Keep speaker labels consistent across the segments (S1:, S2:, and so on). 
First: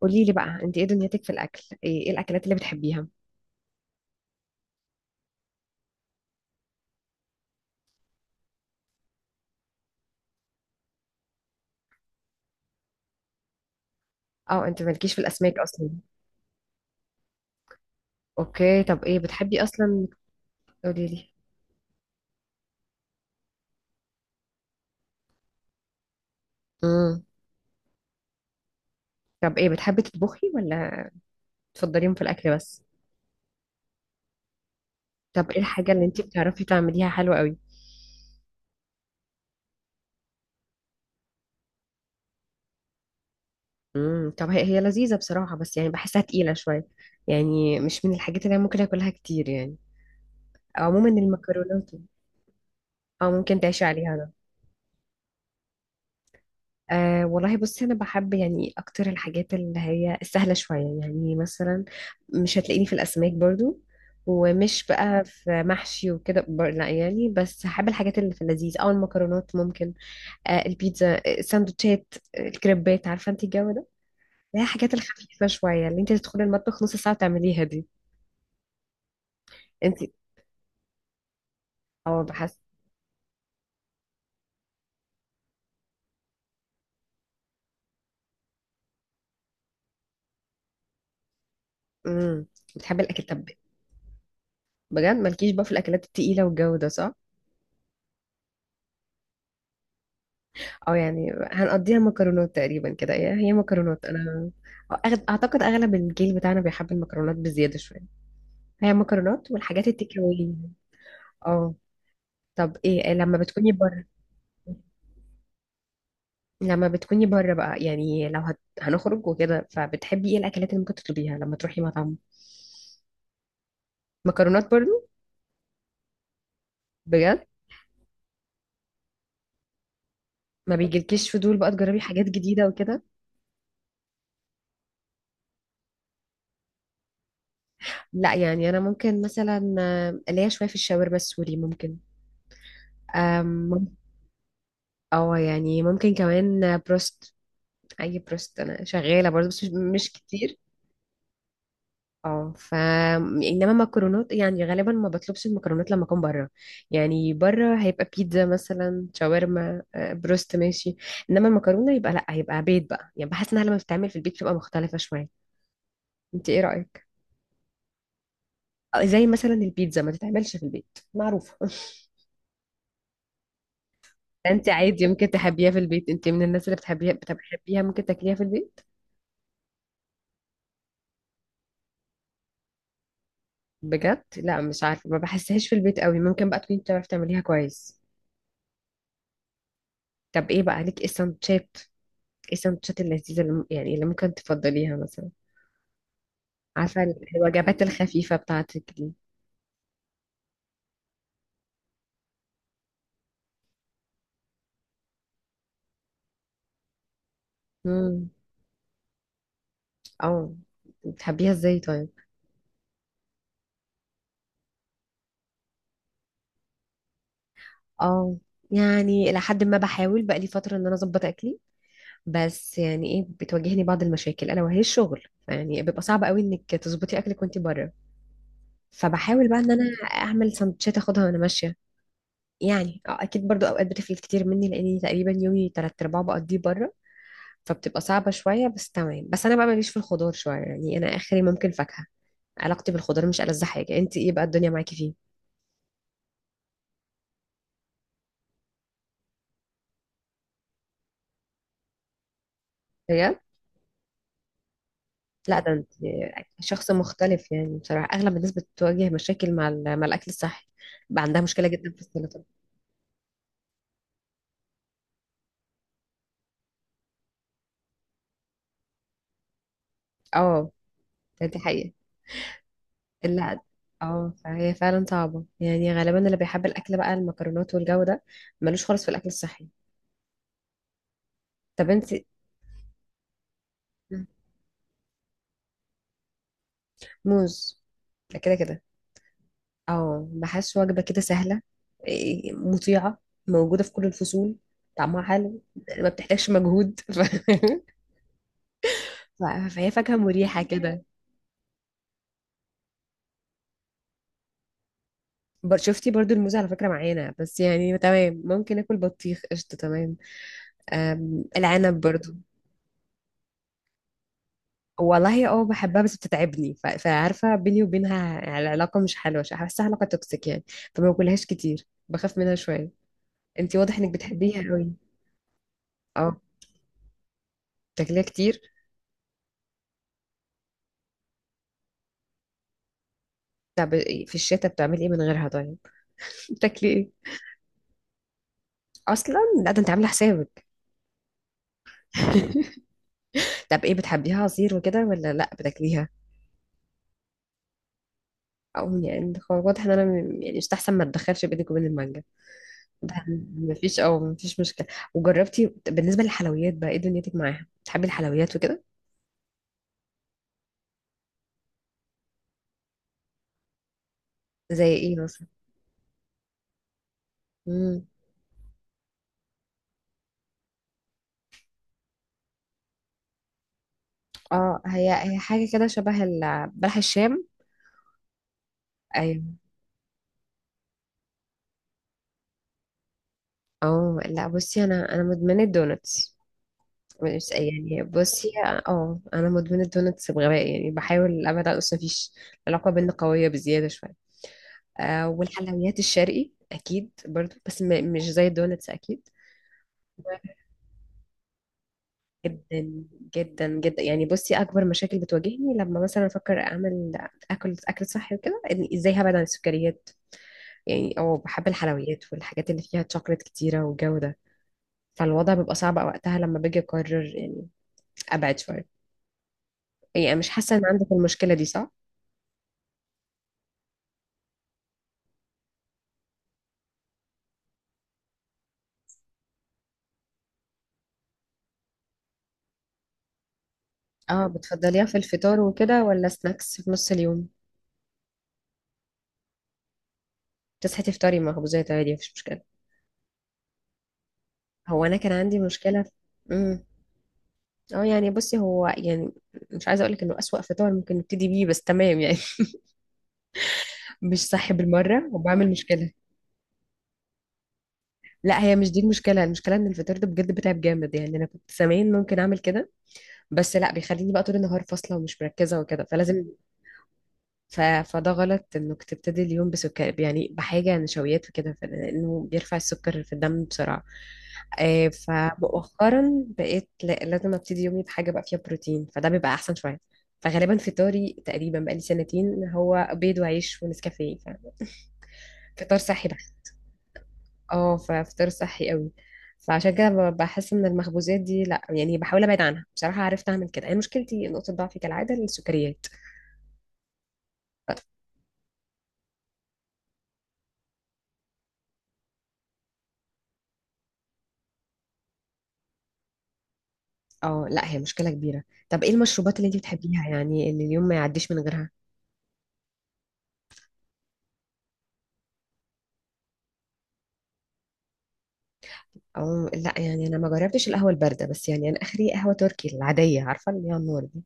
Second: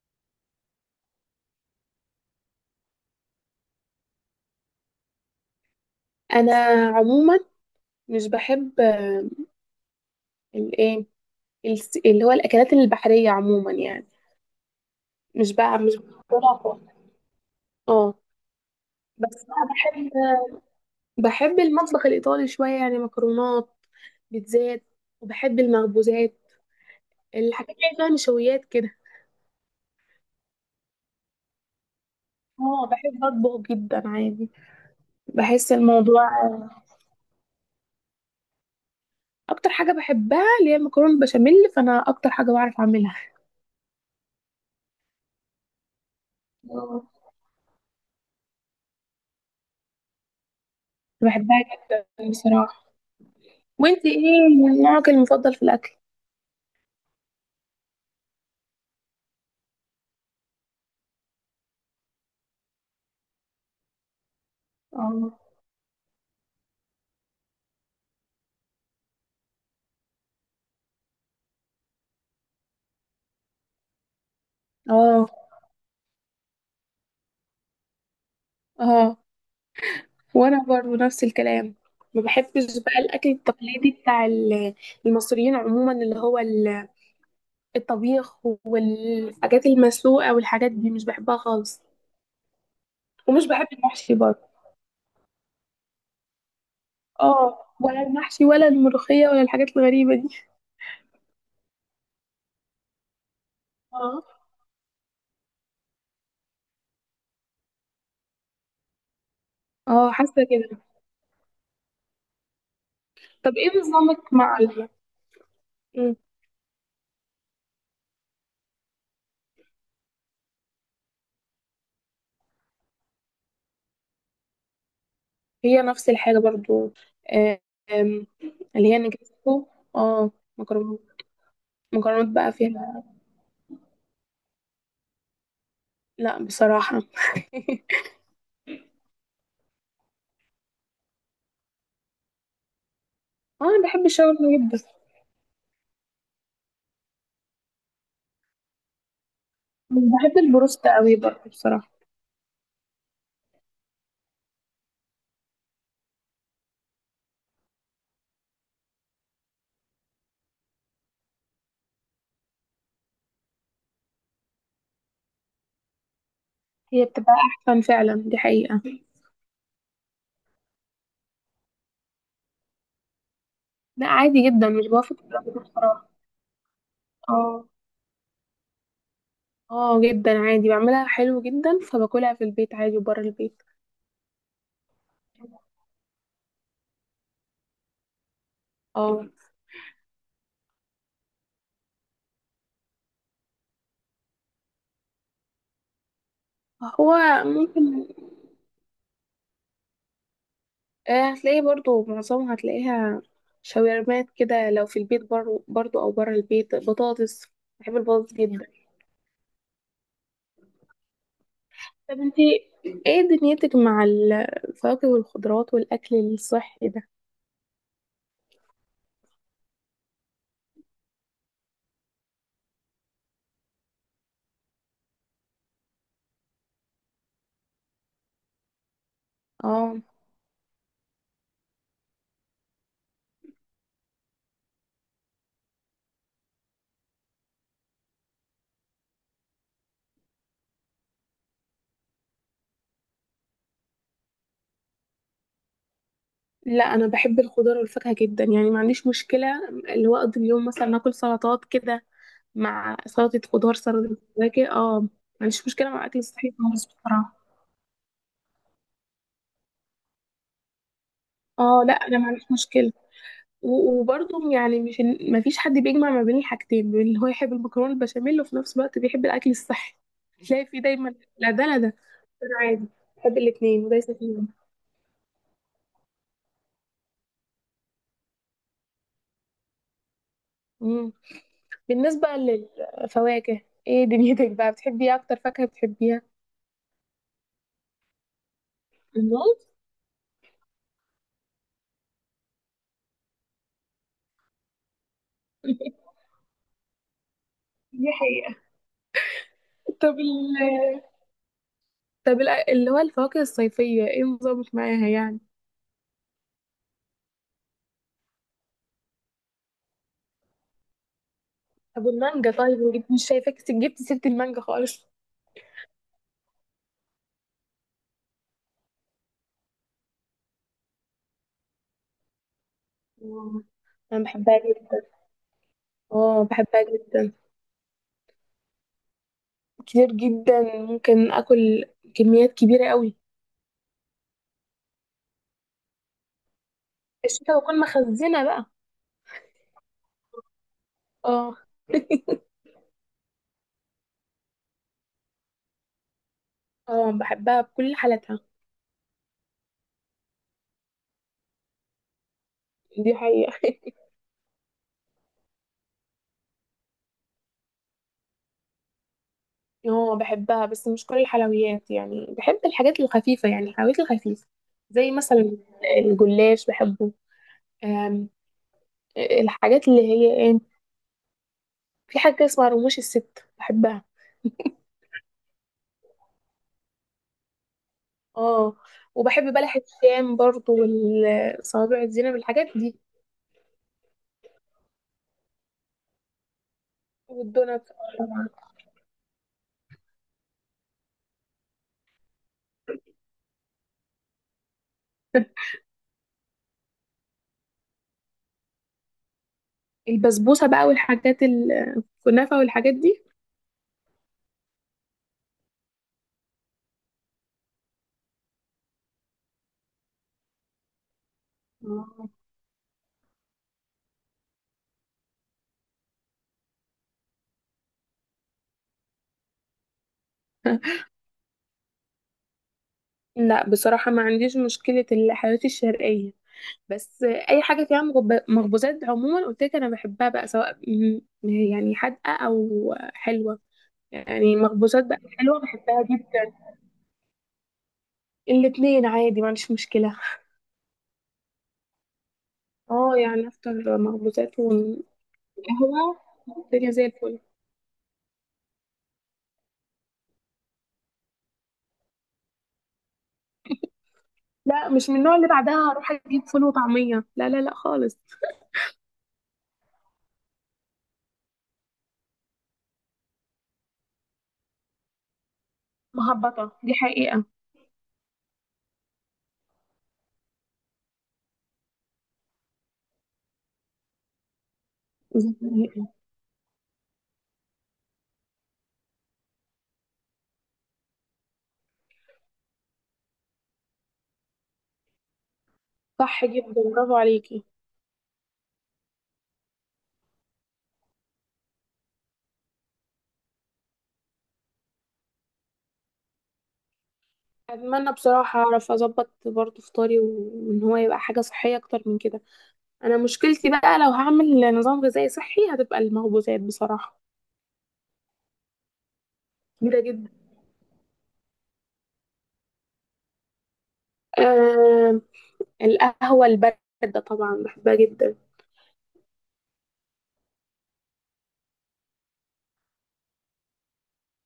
S1: قولي لي بقى، انت ايه دنيتك في الاكل؟ إيه الاكلات اللي بتحبيها؟
S2: انا عموما مش بحب الايه اللي هو الاكلات البحريه عموما يعني
S1: اه، انت مالكيش في
S2: مش
S1: الاسماك
S2: بقى
S1: اصلا؟
S2: مش بفضلها خالص. اه،
S1: اوكي، طب ايه
S2: بس
S1: بتحبي
S2: بقى
S1: اصلا؟ قولي لي.
S2: بحب المطبخ الايطالي شويه، يعني مكرونات، بيتزات، وبحب المخبوزات،
S1: امم.
S2: الحاجات اللي فيها نشويات كده.
S1: طب ايه بتحبي تطبخي ولا تفضليهم في الاكل بس؟
S2: اه بحب اطبخ جدا عادي.
S1: طب ايه
S2: بحس
S1: الحاجه اللي انت
S2: الموضوع
S1: بتعرفي تعمليها حلوه قوي؟
S2: اكتر حاجه بحبها اللي هي المكرونه البشاميل، فانا اكتر حاجه بعرف اعملها.
S1: امم، طب هي هي لذيذه بصراحه، بس يعني بحسها تقيله شويه.
S2: اه
S1: يعني مش من الحاجات اللي انا ممكن اكلها كتير يعني، او عموما
S2: بحبها
S1: المكرونات.
S2: جدا بصراحه.
S1: اه، ممكن تعيشي
S2: وانت
S1: عليها. انا
S2: ايه نوعك المفضل في الاكل؟
S1: أه والله بصي، انا بحب يعني اكتر الحاجات اللي هي السهله شويه، يعني مثلا مش هتلاقيني في الاسماك برضو، ومش بقى
S2: اه،
S1: في محشي وكده لا يعني، بس هحب الحاجات اللي في اللذيذ، او المكرونات ممكن. البيتزا، السندوتشات، الكريبات، عارفه انت الجو ده، اللي هي الحاجات
S2: اه،
S1: الخفيفه شويه اللي انت تدخلي المطبخ نص ساعه تعمليها دي.
S2: اه،
S1: انت.
S2: وانا برضو نفس الكلام.
S1: اه،
S2: ما
S1: بحس.
S2: بحبش بقى الاكل التقليدي بتاع المصريين عموما، اللي هو الطبيخ والحاجات المسلوقه والحاجات دي، مش بحبها خالص.
S1: امم. بتحبي الاكل
S2: ومش
S1: طب؟
S2: بحب المحشي برضو.
S1: بجد؟ مالكيش بقى في الاكلات التقيله والجو ده، صح؟
S2: اه، ولا المحشي ولا الملوخيه ولا الحاجات الغريبه دي.
S1: اه يعني، هنقضيها مكرونات تقريبا كده، هي هي مكرونات
S2: اه،
S1: انا. اعتقد اغلب الجيل بتاعنا بيحب المكرونات بزياده شويه. هي مكرونات والحاجات
S2: اه،
S1: التيك
S2: حاسه
S1: اواي.
S2: كده.
S1: اه. طب ايه لما
S2: طب
S1: بتكوني
S2: ايه
S1: بره؟
S2: نظامك مع ال... مم.
S1: لما بتكوني بره بقى يعني، لو هنخرج وكده، فبتحبي ايه الاكلات اللي ممكن تطلبيها لما تروحي مطعم؟ مكرونات برضو؟
S2: هي نفس الحاجه برضو.
S1: بجد،
S2: آه، آم، اللي هي نجرسكو، اه،
S1: ما
S2: مكرونات،
S1: بيجيلكيش فضول بقى تجربي حاجات
S2: مكرونات بقى
S1: جديده وكده؟
S2: فيها. لا بصراحه
S1: لا يعني، انا ممكن مثلا ليا شويه في الشاورما السوري، ممكن. أم،
S2: اه انا
S1: مم-
S2: بحب الشاورما جدا.
S1: اه يعني، ممكن كمان بروست. اي بروست انا شغاله برضه، بس مش
S2: مش
S1: مش
S2: بحب
S1: كتير.
S2: البروست قوي برضه بصراحه.
S1: اه. انما مكرونات يعني، غالبا ما بطلبش المكرونات لما اكون بره. يعني بره هيبقى بيتزا مثلا، شاورما، بروست، ماشي. انما المكرونه يبقى لا، هيبقى بيت بقى، يعني بحس انها لما بتتعمل في البيت بتبقى مختلفه شويه. انت ايه
S2: هي
S1: رايك؟
S2: بتبقى احسن فعلا، دي حقيقه.
S1: زي مثلا البيتزا ما تتعملش في البيت معروفه.
S2: لا، عادي
S1: انت
S2: جدا، مش
S1: عادي،
S2: بوافق في
S1: ممكن
S2: الرأي ده
S1: تحبيها في البيت.
S2: بصراحه.
S1: انت من الناس اللي بتحبيها،
S2: اه،
S1: ممكن تاكليها في البيت.
S2: اه، جدا عادي، بعملها حلو جدا فباكلها في البيت عادي وبره البيت.
S1: بجد؟ لا مش عارفه، ما بحسهاش في البيت قوي. ممكن بقى تكوني بتعرفي تعمليها كويس.
S2: اه.
S1: طب ايه بقى ليك، ايه السندوتشات اللذيذة اللي يعني اللي ممكن تفضليها مثلا، عارفة
S2: هو
S1: الوجبات
S2: ممكن
S1: الخفيفة بتاعتك دي.
S2: هتلاقيه برضو، معظمها هتلاقيها شاورمات كده، لو في البيت برضو, برضو او بره البيت بطاطس. بحب
S1: امم.
S2: البطاطس جدا.
S1: اه، بتحبيها ازاي طيب؟
S2: طب انتي ايه دنيتك مع الفواكه والخضروات والاكل الصحي ده؟
S1: اه يعني، إلى حد ما بحاول بقى لي فترة إن أنا أظبط أكلي. بس يعني إيه، بتواجهني بعض المشاكل ألا وهي الشغل، يعني بيبقى صعب قوي إنك تظبطي أكلك وأنت بره. فبحاول بقى إن أنا
S2: اه،
S1: أعمل سندوتشات أخدها وأنا ماشية. يعني أكيد برضو أوقات بتفلت كتير مني، لأني تقريبا يومي تلات أرباعه بقضيه بره. فبتبقى صعبة شوية بس تمام، بس أنا بقى ماليش في الخضار شوية، يعني أنا آخري ممكن فاكهة. علاقتي بالخضار مش ألذ حاجة. أنت إيه بقى الدنيا معاكي فيه؟
S2: لا انا بحب الخضار والفاكهه جدا، يعني ما عنديش مشكله اللي هو اقضي اليوم مثلا اكل سلطات كده، مع
S1: بجد؟
S2: سلطه خضار، سلطه فواكه. اه، ما
S1: لا
S2: عنديش
S1: ده أنت
S2: مشكله مع اكل الصحي خالص
S1: شخص
S2: بصراحه.
S1: مختلف، يعني بصراحة أغلب الناس بتواجه مشاكل مع الأكل الصحي، بقى عندها مشكلة
S2: اه،
S1: جدا
S2: لا
S1: في
S2: انا ما
S1: السلطة.
S2: عنديش مشكله. و- وبرضه يعني مش، ما فيش حد بيجمع ما بين الحاجتين، بين اللي هو يحب المكرونه البشاميل وفي نفس الوقت بيحب الاكل الصحي تلاقي
S1: اه،
S2: فيه دايما لا
S1: دي
S2: ده لا
S1: حقيقة.
S2: ده. انا عادي بحب
S1: لا،
S2: الاثنين وليس
S1: اه
S2: فيهم.
S1: فهي فعلا صعبة، يعني غالبا اللي بيحب الأكل بقى المكرونات والجو ده، ملوش خالص في الأكل الصحي.
S2: مم.
S1: طب أنت؟
S2: بالنسبه للفواكه، ايه دنيتك بقى؟ بتحبي إيه اكتر فاكهه بتحبيها؟
S1: موز. ده كده كده.
S2: الموز.
S1: اه، بحس وجبة كده سهلة، إيه، مطيعة، موجودة في كل الفصول، طعمها حلو، ما بتحتاجش مجهود.
S2: دي حقيقة.
S1: ف- فهي
S2: طب
S1: فاكهة مريحة كده.
S2: اللي هو الفواكه الصيفية ايه نظامك معاها يعني؟
S1: شفتي برضو الموز على فكرة معانا، بس يعني تمام. ممكن اكل بطيخ، قشطة، تمام. العنب
S2: طب
S1: برضو.
S2: المانجا طيب، مش شايفاك جبت سيرة المانجا خالص.
S1: والله اه بحبها بس بتتعبني، فعارفة بيني وبينها العلاقة مش حلوة، بحسها علاقة توكسيك يعني. فما باكلهاش كتير، بخاف منها شوية.
S2: آه،
S1: انتي واضح انك
S2: انا بحبها
S1: بتحبيها قوي.
S2: جدا.
S1: اه،
S2: اه بحبها جدا
S1: بتاكليها كتير؟
S2: كتير جدا، ممكن اكل كميات كبيرة قوي.
S1: طب في الشتاء بتعملي ايه من غيرها طيب، بتاكلي ايه؟
S2: الشتا بكون مخزنة بقى.
S1: اصلا؟ لا ده انت عامله حسابك.
S2: اه.
S1: طب ايه، بتحبيها عصير وكده ولا لا، بتاكليها؟
S2: اه بحبها بكل حالاتها.
S1: او يعني واضح ان انا، يعني مستحسن ما اتدخلش بينك وبين المانجا.
S2: دي
S1: ده
S2: حقيقة.
S1: مفيش مشكله. وجربتي؟ بالنسبه للحلويات بقى ايه دنيتك معاها، بتحبي الحلويات وكده؟
S2: اه بحبها، بس مش كل الحلويات، يعني بحب الحاجات الخفيفة، يعني الحلويات الخفيفة.
S1: زي
S2: زي
S1: ايه مثلا؟
S2: مثلا الجلاش بحبه.
S1: امم،
S2: الحاجات اللي هي ايه، في حاجة اسمها رموش الست بحبها.
S1: اه هي هي حاجه كده شبه بلح الشام.
S2: اه، وبحب
S1: ايوه.
S2: بلح الشام برضو، والصوابع الزينب، الحاجات دي.
S1: اه لا بصي، انا مدمنه الدونتس، مش
S2: والدونات.
S1: يعني بصي. اه، انا مدمنه دونتس بغباء، يعني بحاول ابعد، اصلا مفيش. العلاقه بينا قويه بزياده شويه. أه، والحلويات الشرقي اكيد برضو، بس مش زي الدونتس اكيد.
S2: البسبوسة بقى والحاجات، الكنافة
S1: جدا.
S2: والحاجات دي.
S1: جدا جدا، يعني بصي، اكبر مشاكل بتواجهني لما مثلا افكر اعمل اكل صحي وكده، إن ازاي هبعد عن السكريات. يعني اه، بحب الحلويات
S2: آه.
S1: والحاجات اللي فيها شوكليت كتيره والجو ده. فالوضع بيبقى صعب وقتها لما باجي اقرر يعني ابعد شويه. يعني أنا مش حاسه ان عندك المشكله دي، صح؟
S2: لا بصراحة ما عنديش مشكلة الحلويات الشرقية، بس أي حاجة فيها مخبوزات عموما، قلت لك أنا بحبها بقى، سواء يعني حادقة أو حلوة،
S1: اه،
S2: يعني
S1: بتفضليها
S2: مخبوزات
S1: في
S2: بقى حلوة
S1: الفطار
S2: بحبها
S1: وكده ولا
S2: جدا.
S1: سناكس في نص اليوم؟
S2: الاتنين عادي ما عنديش مشكلة.
S1: تصحي تفطري مخبوزات عادي، مفيش مشكله؟
S2: اه، يعني افطر مخبوزات
S1: هو انا كان عندي مشكله في.
S2: وقهوة،
S1: امم.
S2: الدنيا زي الفل.
S1: اه يعني بصي، هو يعني مش عايزه اقولك انه اسوأ فطار ممكن نبتدي بيه، بس تمام يعني. مش صحي
S2: لا مش من
S1: بالمره،
S2: النوع اللي
S1: وبعمل
S2: بعدها
S1: مشكله.
S2: هروح اجيب فول وطعمية، لا لا لا خالص.
S1: لا، هي مش دي المشكله. المشكله ان الفطار ده بجد بتعب جامد، يعني انا كنت زمان ممكن اعمل كده، بس لا، بيخليني بقى طول النهار فاصله ومش مركزه وكده، فلازم
S2: مهبطة، دي حقيقة.
S1: فده غلط انك تبتدي اليوم بسكر، يعني بحاجة نشويات وكده، لانه بيرفع السكر في الدم بسرعة.
S2: دي حقيقة.
S1: فمؤخرا بقيت لازم ابتدي يومي بحاجة بقى فيها بروتين، فده بيبقى احسن شوية. فغالبا فطاري تقريبا بقالي سنتين هو بيض وعيش ونسكافيه، فطار صحي
S2: صح
S1: بحت.
S2: جدا، برافو عليكي.
S1: اه ففطار صحي قوي، فعشان كده بحس ان المخبوزات دي لا يعني، بحاول ابعد عنها بصراحة، عرفت اعمل كده. انا مشكلتي نقطة ضعفي كالعادة السكريات.
S2: اتمنى بصراحة اعرف اظبط برضه فطاري، وان هو يبقى حاجة صحية اكتر من كده. انا مشكلتي بقى لو هعمل نظام غذائي صحي هتبقى المخبوزات بصراحة.
S1: اه لا، هي مشكلة كبيرة. طب ايه المشروبات اللي انت
S2: كبيرة
S1: بتحبيها،
S2: جدا.
S1: يعني اللي اليوم ما يعديش من غيرها؟
S2: آه، القهوة الباردة طبعا بحبها جدا.
S1: او لا يعني، انا ما جربتش القهوة الباردة، بس يعني انا اخري قهوة تركي العادية، عارفة اللي هي النور دي.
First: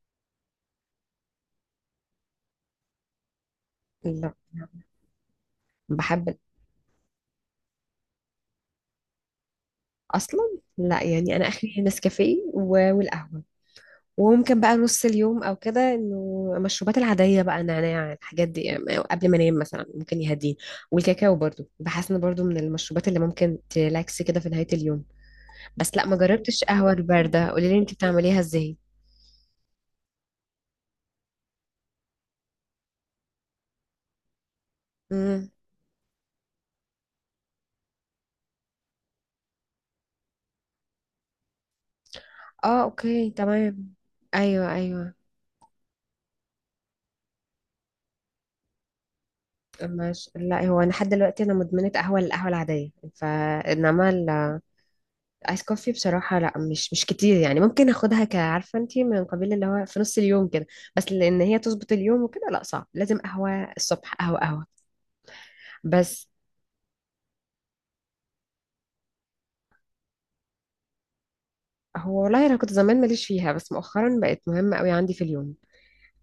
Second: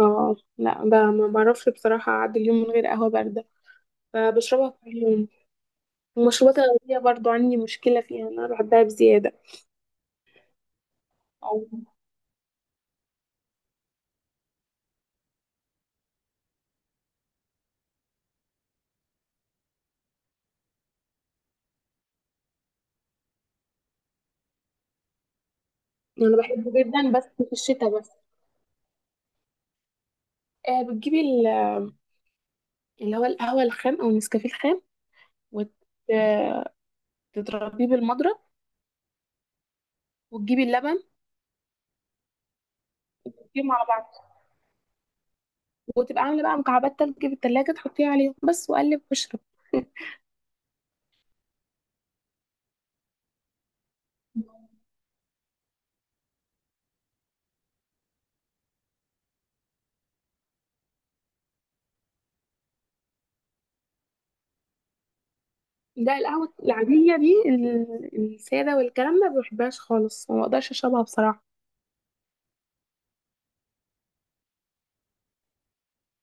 S2: اه، لا ب- ما بعرفش بصراحة اعدي اليوم من غير قهوة باردة،
S1: لا،
S2: فبشربها كل يوم.
S1: بحب.
S2: والمشروبات الغازية برضو عندي مشكلة فيها، أنا بحبها بزيادة.
S1: اصلا؟ لا يعني، انا
S2: أو
S1: اخري نسكافيه والقهوة. وممكن بقى نص اليوم او كده انه المشروبات العادية بقى، نعناع، الحاجات دي يعني قبل ما انام مثلا، ممكن يهديني. والكاكاو برضو، بحس انه برضو من المشروبات اللي ممكن تلاكس كده في نهاية اليوم. بس لا، ما
S2: يعني أنا
S1: جربتش
S2: بحبه
S1: قهوة
S2: جدا بس
S1: الباردة،
S2: في
S1: قولي لي انت
S2: الشتاء بس.
S1: بتعمليها ازاي؟
S2: آه، بتجيبي اللي هو القهوة الخام أو النسكافيه الخام،
S1: امم.
S2: وتضربيه بالمضرب، وتجيبي اللبن،
S1: اه، اوكي
S2: وتجيبيهم على
S1: تمام.
S2: بعض،
S1: ايوه، ايوه.
S2: وتبقى عاملة بقى مكعبات تلج في التلاجة، تحطيها عليهم بس وقلب واشرب.
S1: ماشي. لا هو، انا لحد دلوقتي انا مدمنه قهوه، القهوه العاديه، فانما الايس كوفي بصراحه لا، مش كتير، يعني ممكن اخدها كعارفه انتي من قبيل اللي هو في نص اليوم كده، بس لان هي تظبط اليوم وكده لا صعب، لازم قهوه الصبح، قهوه قهوه.
S2: ده
S1: بس.
S2: القهوة العادية دي السادة والكلام ده ما بحبهاش خالص، ما بقدرش أشربها بصراحة.
S1: هو والله انا كنت زمان ماليش فيها بس مؤخرا بقت مهمه قوي عندي في اليوم،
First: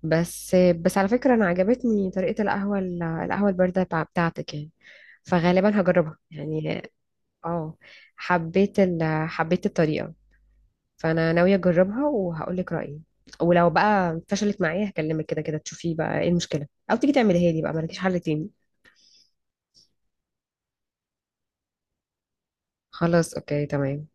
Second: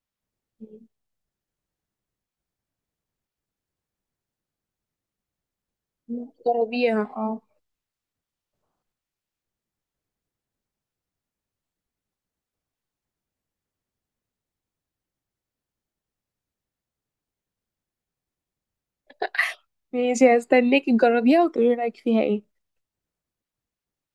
S1: بس على فكره، انا عجبتني طريقه القهوه البارده بتاعتك يعني، فغالبا هجربها يعني.
S2: جربيها اه.
S1: اه، حبيت حبيت الطريقة، فأنا ناوية أجربها وهقولك رأيي. ولو بقى فشلت معايا، هكلمك كده كده تشوفي بقى ايه المشكلة، أو تيجي تعمليها لي بقى، مالكيش حل تاني.
S2: ماشي، هستناكي تجربيها وتقولي رأيك فيها ايه.
S1: خلاص، أوكي تمام.